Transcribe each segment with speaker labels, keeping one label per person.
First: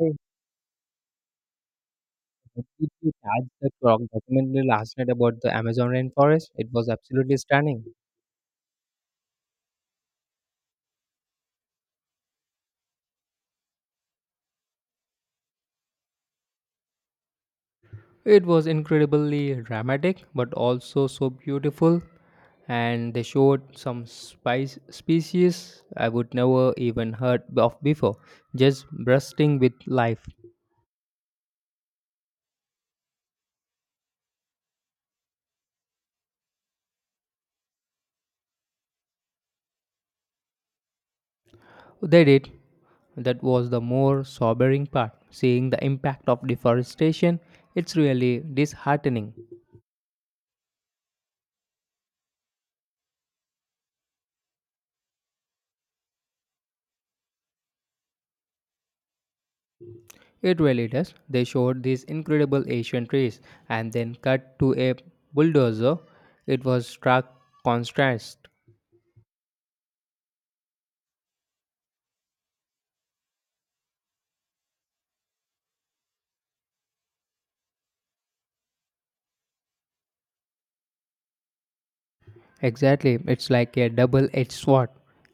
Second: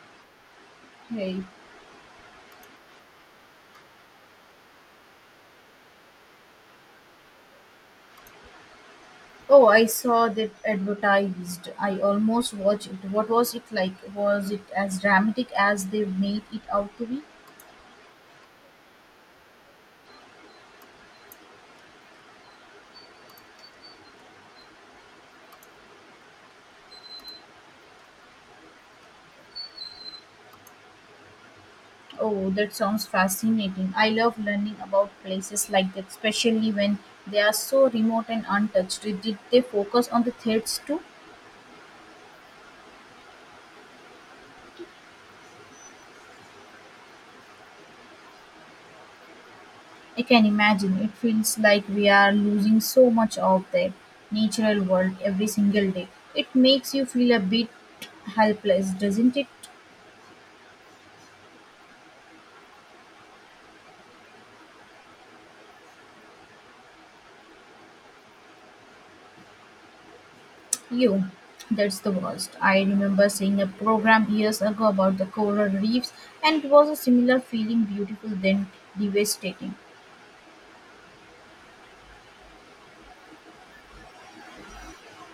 Speaker 1: I
Speaker 2: Hey.
Speaker 1: completely had the documentary last night about the Amazon rainforest. It was absolutely stunning.
Speaker 2: Oh, I saw that advertised. I almost watched it. What was it like? Was it as dramatic as they made it out to be?
Speaker 1: It was incredibly dramatic, but also so beautiful. And they showed some spice species I would never even heard of before, just bursting with life.
Speaker 2: Oh, that sounds fascinating. I love learning about places like that, especially when they are so remote and untouched. Did they focus on the threats too?
Speaker 1: They did. That was the more sobering part. Seeing the impact of deforestation, it's really disheartening.
Speaker 2: I can imagine. It feels like we are losing so much of their natural world every single day. It makes you feel a bit helpless, doesn't it?
Speaker 1: It really does. They showed these incredible ancient trees and then cut to a bulldozer. It was stark contrast.
Speaker 2: You, that's the worst. I remember seeing a program years ago about the coral reefs, and it was a similar feeling beautiful then devastating.
Speaker 1: Exactly, it's like a double edged sword.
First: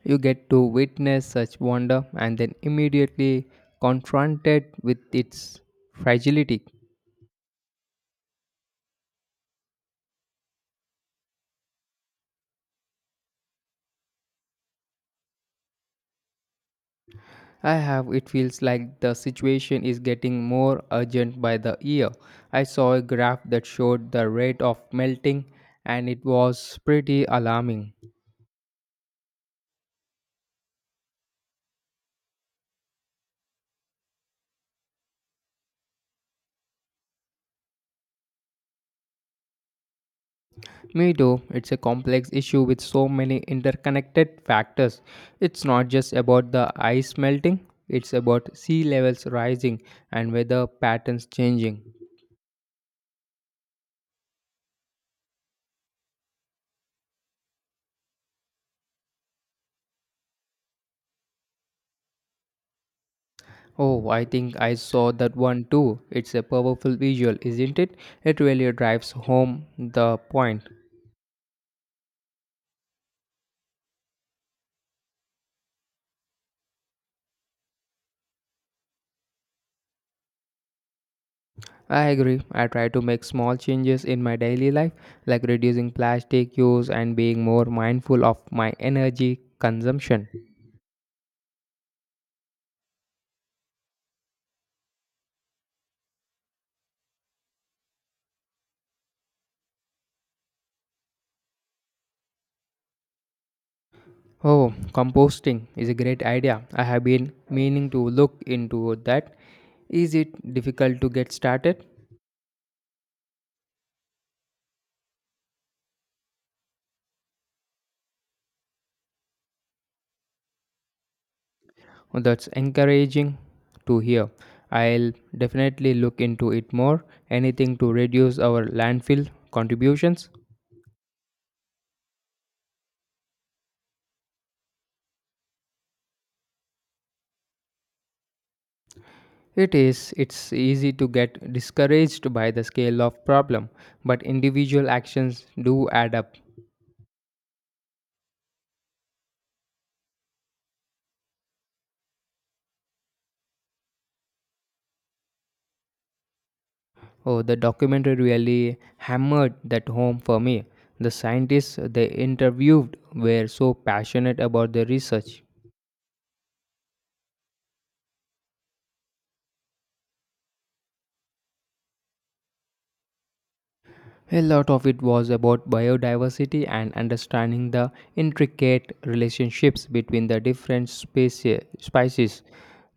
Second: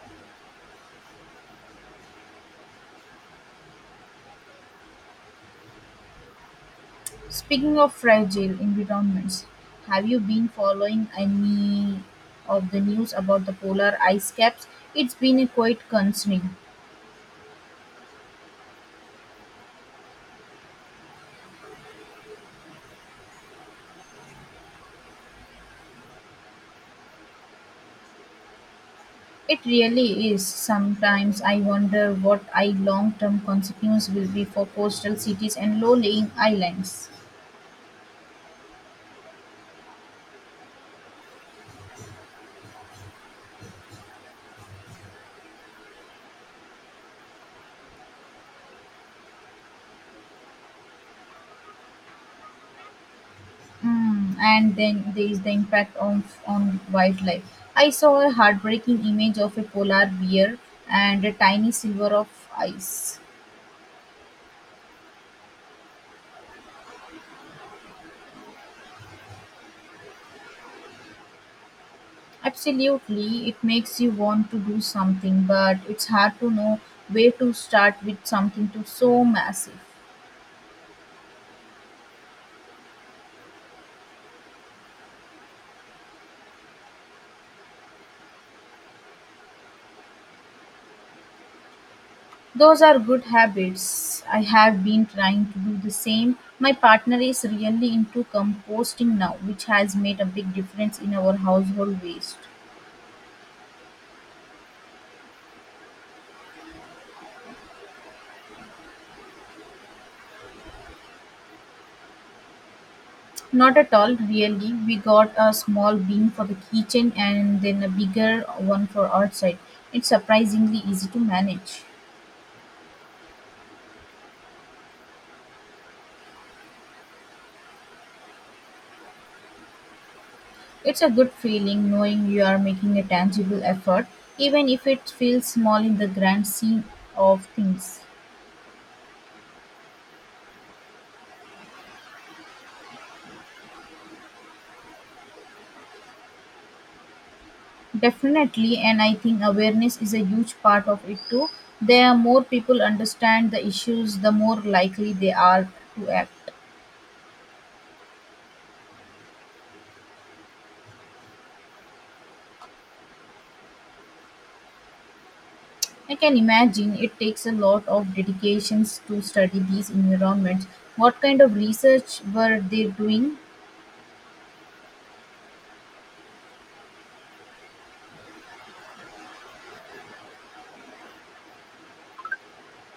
Speaker 1: You get to witness such wonder and then immediately confronted with its fragility.
Speaker 2: Speaking of fragile environments, have you been following any of the news about the polar ice caps? It's been a quite concerning.
Speaker 1: I have it feels like the situation is getting more urgent by the year. I saw a graph that showed the rate of melting and it was pretty alarming.
Speaker 2: It really is. Sometimes I wonder what I long term consequence will be for coastal cities and low lying islands.
Speaker 1: Me too. It's a complex issue with so many interconnected factors. It's not just about the ice melting, it's about sea levels rising and weather patterns changing.
Speaker 2: And then there is the impact on on wildlife. I saw a heartbreaking image of a polar bear and a tiny silver of ice.
Speaker 1: Oh, I think I saw that one too. It's a powerful visual, isn't it? It really drives home the point.
Speaker 2: Absolutely, it makes you want to do something, but it's hard to know where to start with something too so massive.
Speaker 1: I agree. I try to make small changes in my daily life, like reducing plastic use and being more mindful of my energy consumption.
Speaker 2: Those are good habits. I have been trying to do the same. My partner is really into composting now, which has made a big difference in our household waste.
Speaker 1: Oh, composting is a great idea. I have been meaning to look into that. Is it difficult to get started?
Speaker 2: Not at all, really. We got a small beam for the kitchen and then a bigger one for outside. It's surprisingly easy to manage.
Speaker 1: Oh, that's encouraging to hear. I'll definitely look into it more. Anything to reduce our landfill contributions?
Speaker 2: It's a good feeling knowing you are making a tangible effort, even if it feels small in the grand scheme of things.
Speaker 1: It is, it's easy to get discouraged by the scale of problem, but individual actions do add up.
Speaker 2: Definitely, and I think awareness is a huge part of it too. The more people understand the issues, the more likely they are to act.
Speaker 1: Oh, the documentary really hammered that home for me. The scientists they interviewed were so passionate about their research.
Speaker 2: I can imagine it takes a lot of dedications to study these environments. What kind of research were they doing?
Speaker 1: A lot of it was about biodiversity and understanding the intricate relationships between the different species.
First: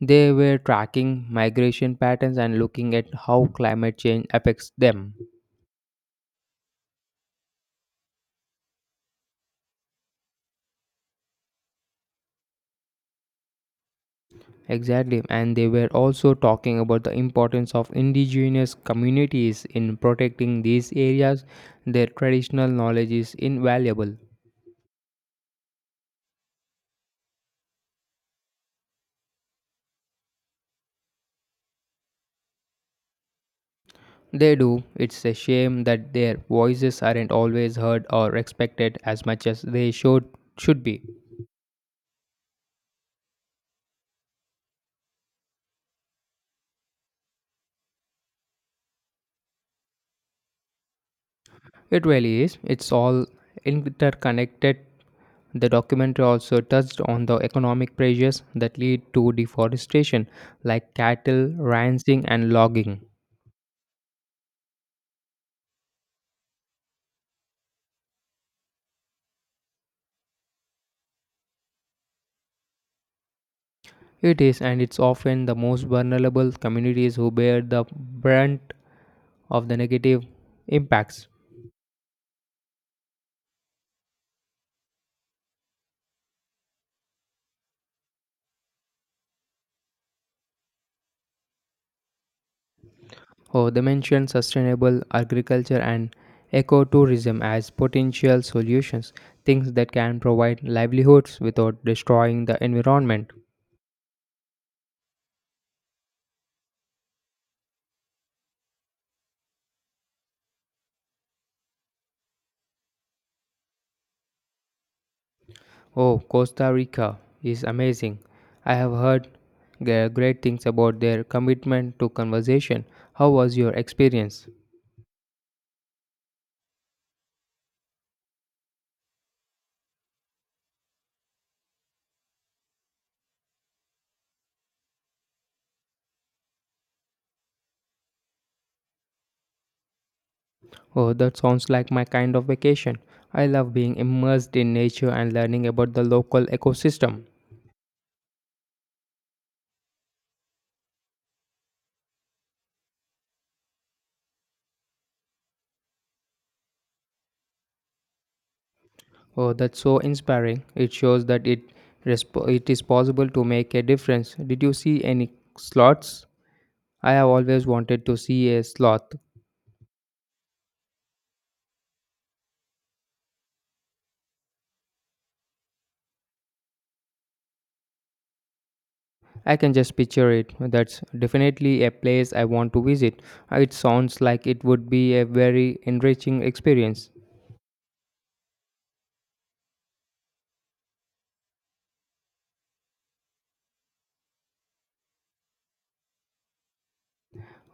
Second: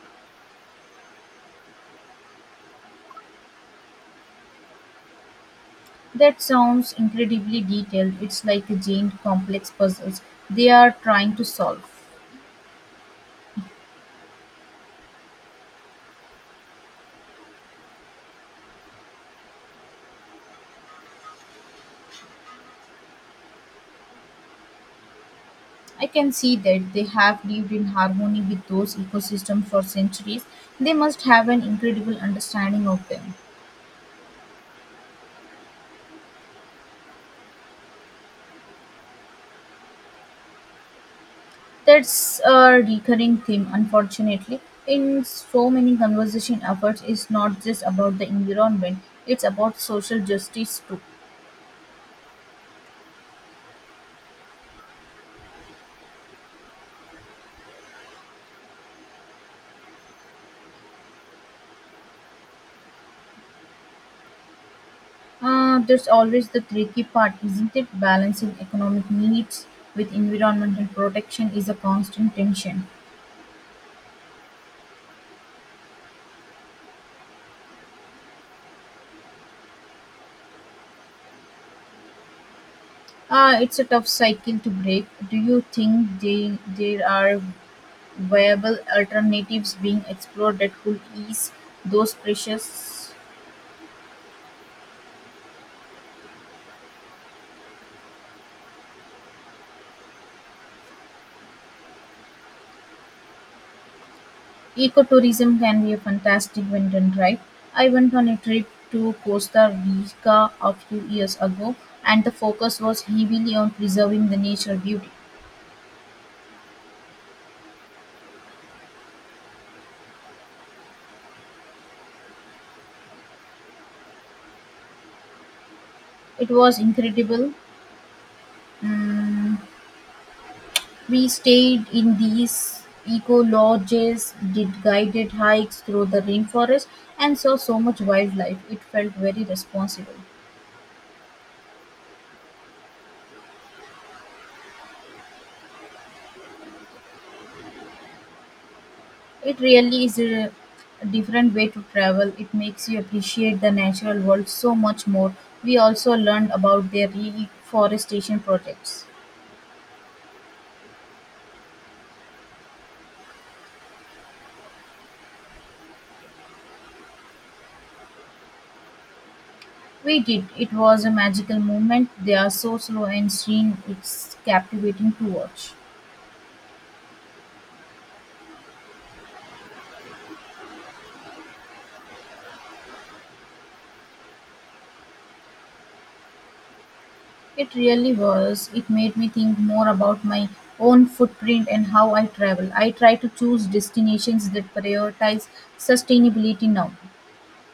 Speaker 1: They were tracking migration patterns and looking at how climate change affects them.
Speaker 2: That sounds incredibly detailed. It's like a giant complex puzzles they are trying to solve.
Speaker 1: Exactly, and they were also talking about the importance of indigenous communities in protecting these areas. Their traditional knowledge is invaluable.
Speaker 2: I can see that they have lived in harmony with those ecosystems for centuries. They must have an incredible understanding of them.
Speaker 1: They do. It's a shame that their voices aren't always heard or respected as much as they should be.
Speaker 2: That's a recurring theme, unfortunately, in so many conversation efforts. It's not just about the environment; it's about social justice too.
Speaker 1: It really is. It's all interconnected. The documentary also touched on the economic pressures that lead to deforestation, like cattle ranching and logging.
Speaker 2: There's always the tricky part, isn't it? Balancing economic needs with environmental protection is a constant tension.
Speaker 1: It is, and it's often the most vulnerable communities who bear the brunt of the negative impacts.
Speaker 2: It's a tough cycle to break. Do you think there are viable alternatives being explored that could ease those pressures?
Speaker 1: Oh, they mention sustainable agriculture and ecotourism as potential solutions, things that can provide livelihoods without destroying the environment.
Speaker 2: Ecotourism can be a fantastic when done right. I went on a trip to Costa Rica a few years ago, and the focus was heavily on preserving the nature beauty.
Speaker 1: Oh, Costa Rica is amazing. I have heard great things about their commitment to conservation. How was your experience?
Speaker 2: It was incredible. Mm, we stayed in these eco lodges, did guided hikes through the rainforest, and saw so much wildlife. It felt very responsible.
Speaker 1: Oh, that sounds like my kind of vacation. I love being immersed in nature and learning about the local ecosystem.
Speaker 2: It really is a different way to travel. It makes you appreciate the natural world so much more. We also learned about their reforestation projects.
Speaker 1: Oh, that's so inspiring. It shows that it is possible to make a difference. Did you see any sloths? I have always wanted to see a sloth.
Speaker 2: We did. It was a magical moment. They are so slow and serene. It's captivating to watch.
Speaker 1: I can just picture it. That's definitely a place I want to visit. It sounds like it would be a very enriching experience.
Speaker 2: It really was. It made me think more about my own footprint and how I travel. I try to choose destinations that prioritize sustainability now.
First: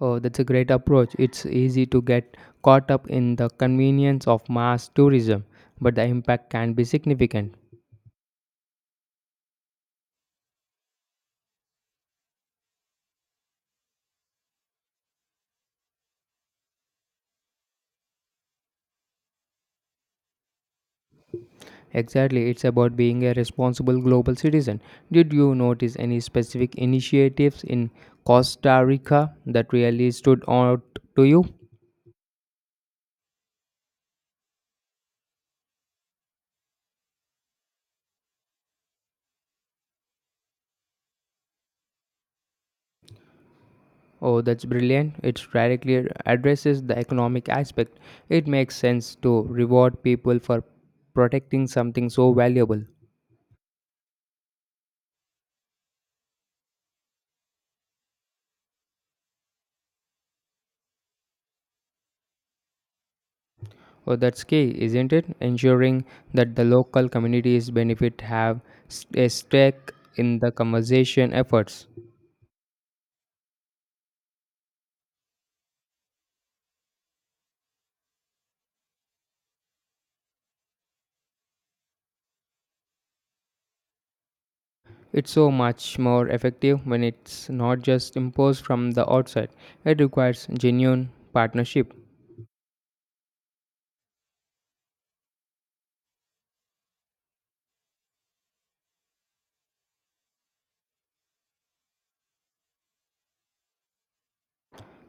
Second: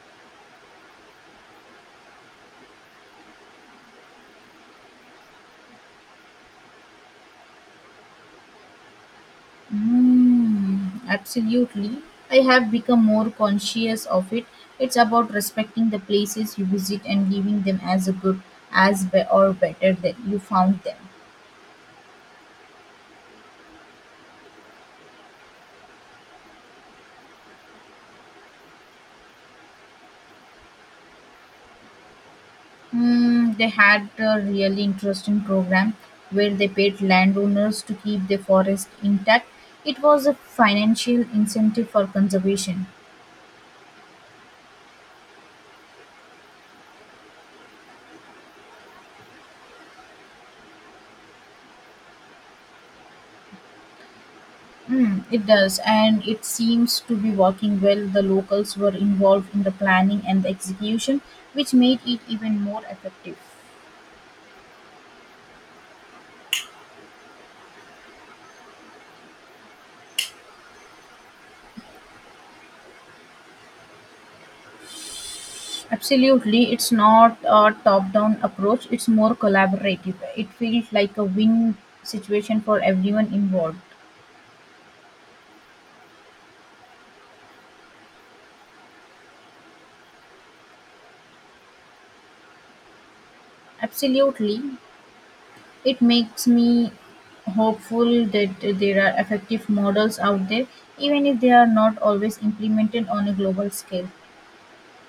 Speaker 1: Oh, that's a great approach. It's easy to get caught up in the convenience of mass tourism, but the impact can be significant.
Speaker 2: Absolutely. I have become more conscious of it. It's about respecting the places you visit and leaving them as a good, as be, or better than you found them.
Speaker 1: Exactly, it's about being a responsible global citizen. Did you notice any specific initiatives in Costa Rica that really stood out to you?
Speaker 2: They had a really interesting program where they paid landowners to keep the forest intact. It was a financial incentive for conservation.
Speaker 1: Oh, that's brilliant. It directly addresses the economic aspect. It makes sense to reward people for protecting something so valuable.
Speaker 2: It does, and it seems to be working well. The locals were involved in the planning and the execution, which made it even more effective.
Speaker 1: Well, that's key, isn't it? Ensuring that the local communities benefit have a stake in the conservation efforts.
Speaker 2: Absolutely, it's not a top down approach, it's more collaborative. It feels like a win situation for everyone involved.
Speaker 1: It's so much more effective when it's not just imposed from the outside. It requires genuine partnership.
Speaker 2: Absolutely, it makes me hopeful that there are effective models out there, even if they are not always implemented on a global scale.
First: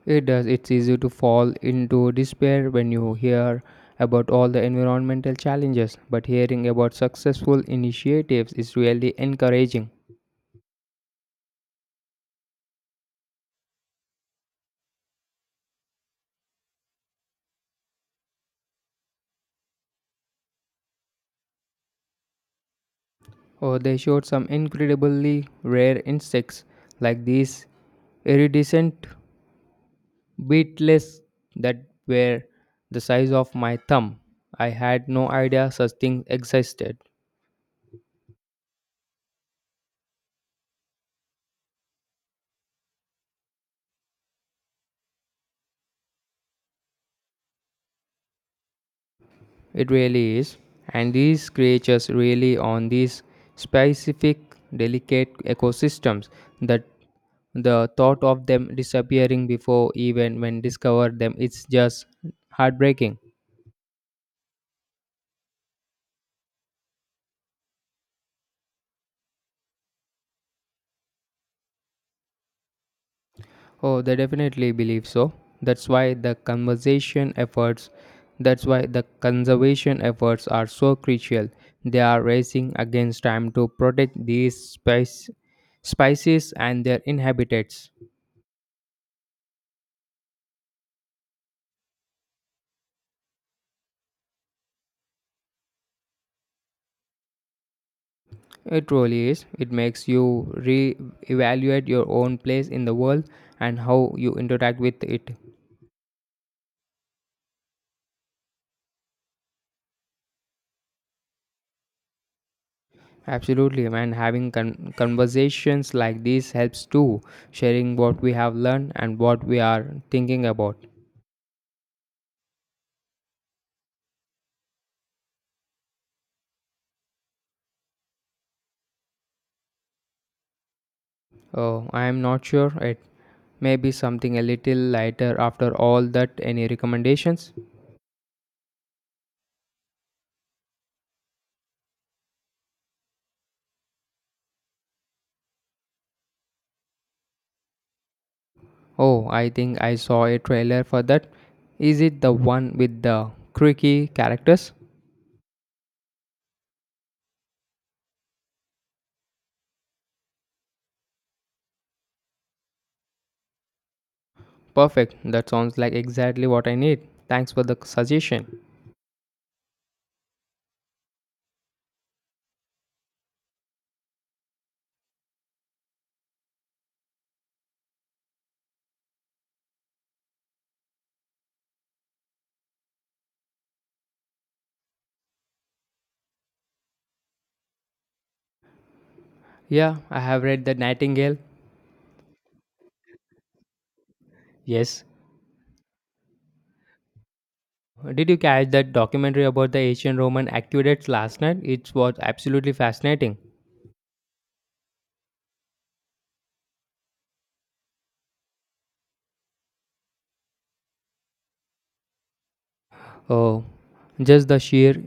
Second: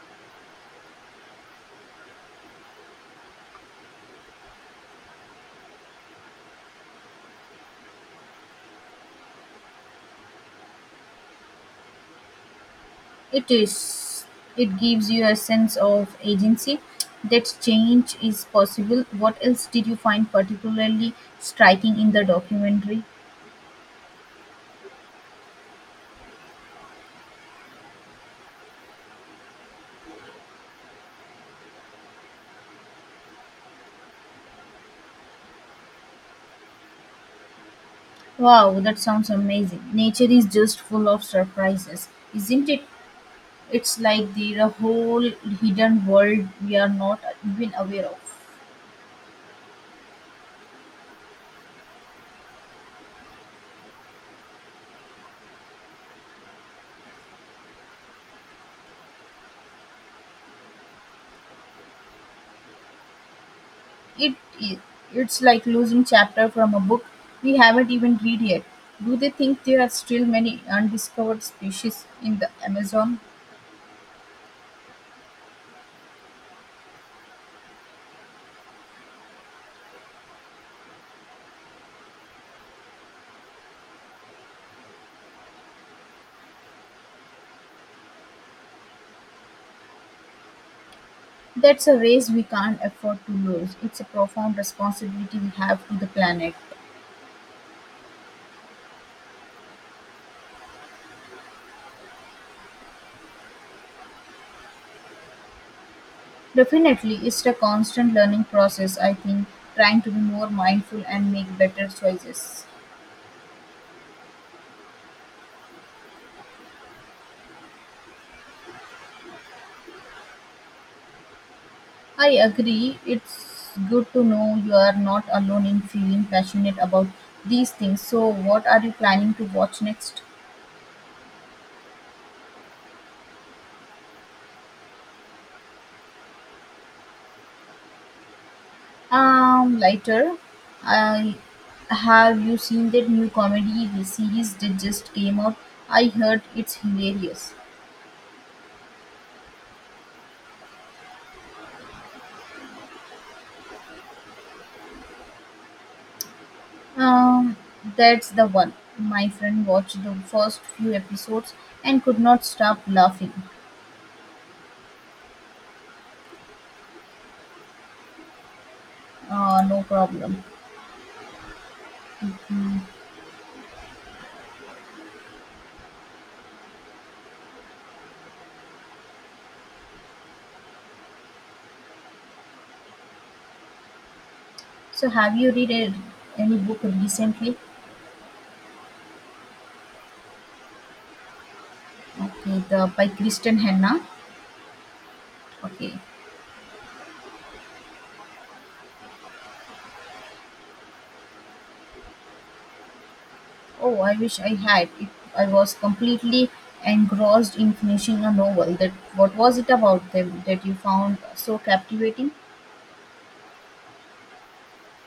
Speaker 1: It does. It's easy to fall into despair when you hear about all the environmental challenges, but hearing about successful initiatives is really encouraging.
Speaker 2: It is. It gives you a sense of agency, that change is possible. What else did you find particularly striking in the documentary?
Speaker 1: Oh, they showed some incredibly rare insects like these iridescent beetles that were the size of my thumb. I had no idea such things existed.
Speaker 2: Wow, that sounds amazing. Nature is just full of surprises, isn't it? It's like there a whole hidden world we are not even aware of.
Speaker 1: It really is. And these creatures really on these specific delicate ecosystems that the thought of them disappearing before even when discovered them it's just heartbreaking.
Speaker 2: It, it it's like losing chapter from a book we haven't even read yet. Do they think there are still many undiscovered species in the Amazon?
Speaker 1: Oh, they definitely believe so. That's why the conservation efforts that's why the conservation efforts are so crucial. They are racing against time to protect these species and their inhabitants.
Speaker 2: That's a race we can't afford to lose. It's a profound responsibility we have to the planet.
Speaker 1: It really is. It makes you re-evaluate your own place in the world and how you interact with it.
Speaker 2: Definitely, it's a constant learning process, I think, trying to be more mindful and make better choices.
Speaker 1: Absolutely, man. Having conversations like these helps too, sharing what we have learned and what we are thinking about.
Speaker 2: I agree, it's good to know you are not alone in feeling passionate about these things. So, what are you planning to watch next?
Speaker 1: Oh, I am not sure. It may be something a little lighter after all that. Any recommendations?
Speaker 2: Later, I Have you seen that new comedy series that just came out? I heard it's hilarious.
Speaker 1: Oh, I think I saw a trailer for that. Is it the one with the creaky characters?
Speaker 2: Um, that's the one. My friend watched the first few episodes and could not stop laughing.
Speaker 1: Perfect. That sounds like exactly what I need. Thanks for the suggestion.
Speaker 2: No problem. Hmm. So, have you read any book recently?
Speaker 1: Yeah, I have read The Nightingale.
Speaker 2: Okay, the by Kristen Hanna.
Speaker 1: Yes.
Speaker 2: Okay.
Speaker 1: Did you catch that documentary about the ancient Roman aqueducts last night? It was absolutely fascinating.
Speaker 2: Oh, I wish I had. I was completely engrossed in finishing a novel. That what was it about them that you found so captivating?
Speaker 1: Oh, just the sheer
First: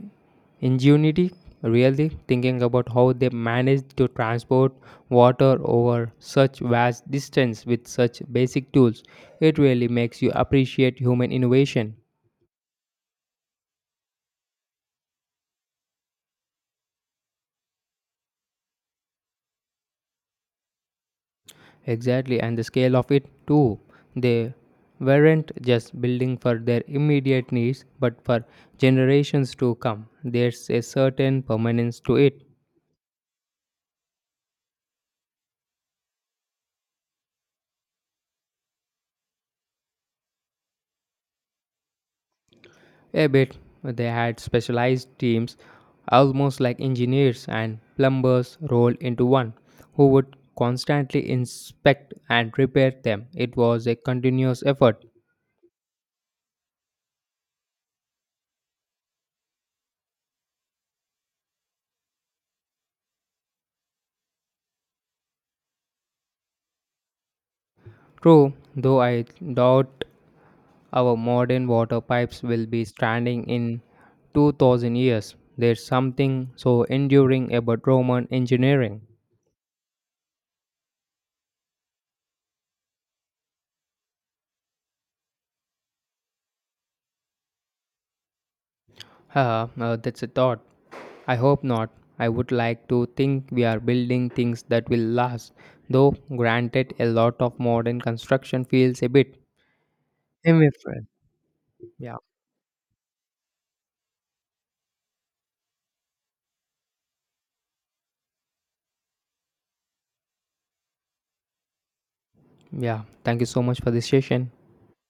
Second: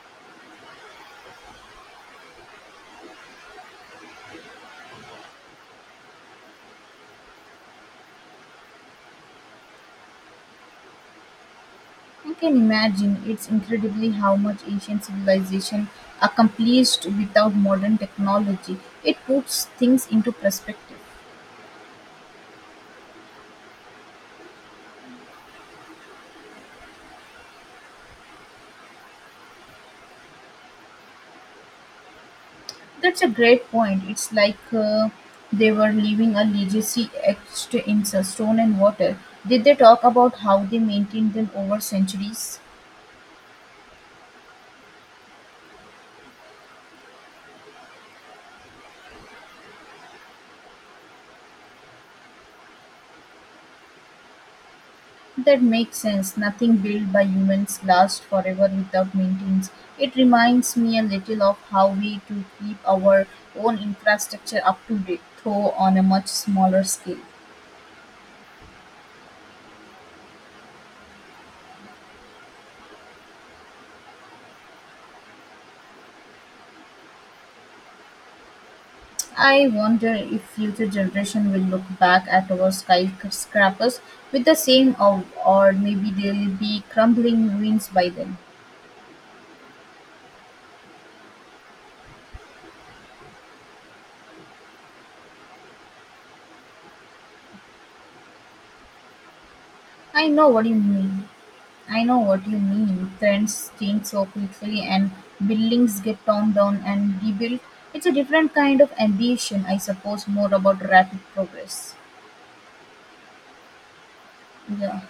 Speaker 1: ingenuity, really, thinking about how they managed to transport water over such vast distance with such basic tools. It really makes you appreciate human innovation.
Speaker 2: You can imagine, it's incredibly how much ancient civilization accomplished without modern technology. It puts things into perspective.
Speaker 1: Exactly, and the scale of it too. They weren't just building for their immediate needs, but for generations to come. There's a certain permanence to it.
Speaker 2: That's a great point. It's like they were leaving a legacy etched in stone and water. Did they talk about how they maintained them over centuries?
Speaker 1: A bit. They had specialized teams, almost like engineers and plumbers rolled into one, who would constantly inspect and repair them. It was a continuous effort.
Speaker 2: That makes sense. Nothing built by humans lasts forever without maintenance. It reminds me a little of how we to keep our own infrastructure up to date, though on a much smaller scale.
Speaker 1: True, though I doubt our modern water pipes will be standing in 2000 years. There's something so enduring about Roman engineering.
Speaker 2: I wonder if future generation will look back at our skyscrapers with the same awe, or maybe they'll be crumbling ruins by then.
Speaker 1: Haha, that's a thought. I hope not. I would like to think we are building things that will last, though, granted, a lot of modern construction feels a bit.
Speaker 2: I know
Speaker 1: Same,
Speaker 2: what
Speaker 1: my
Speaker 2: you
Speaker 1: friend.
Speaker 2: mean. I
Speaker 1: Yeah,
Speaker 2: know what you mean. Trends change so quickly, and buildings get torn down and rebuilt. It's a different kind of ambition, I suppose, more about rapid progress.
Speaker 1: yeah. Thank you so much for this session.
Speaker 2: Yeah.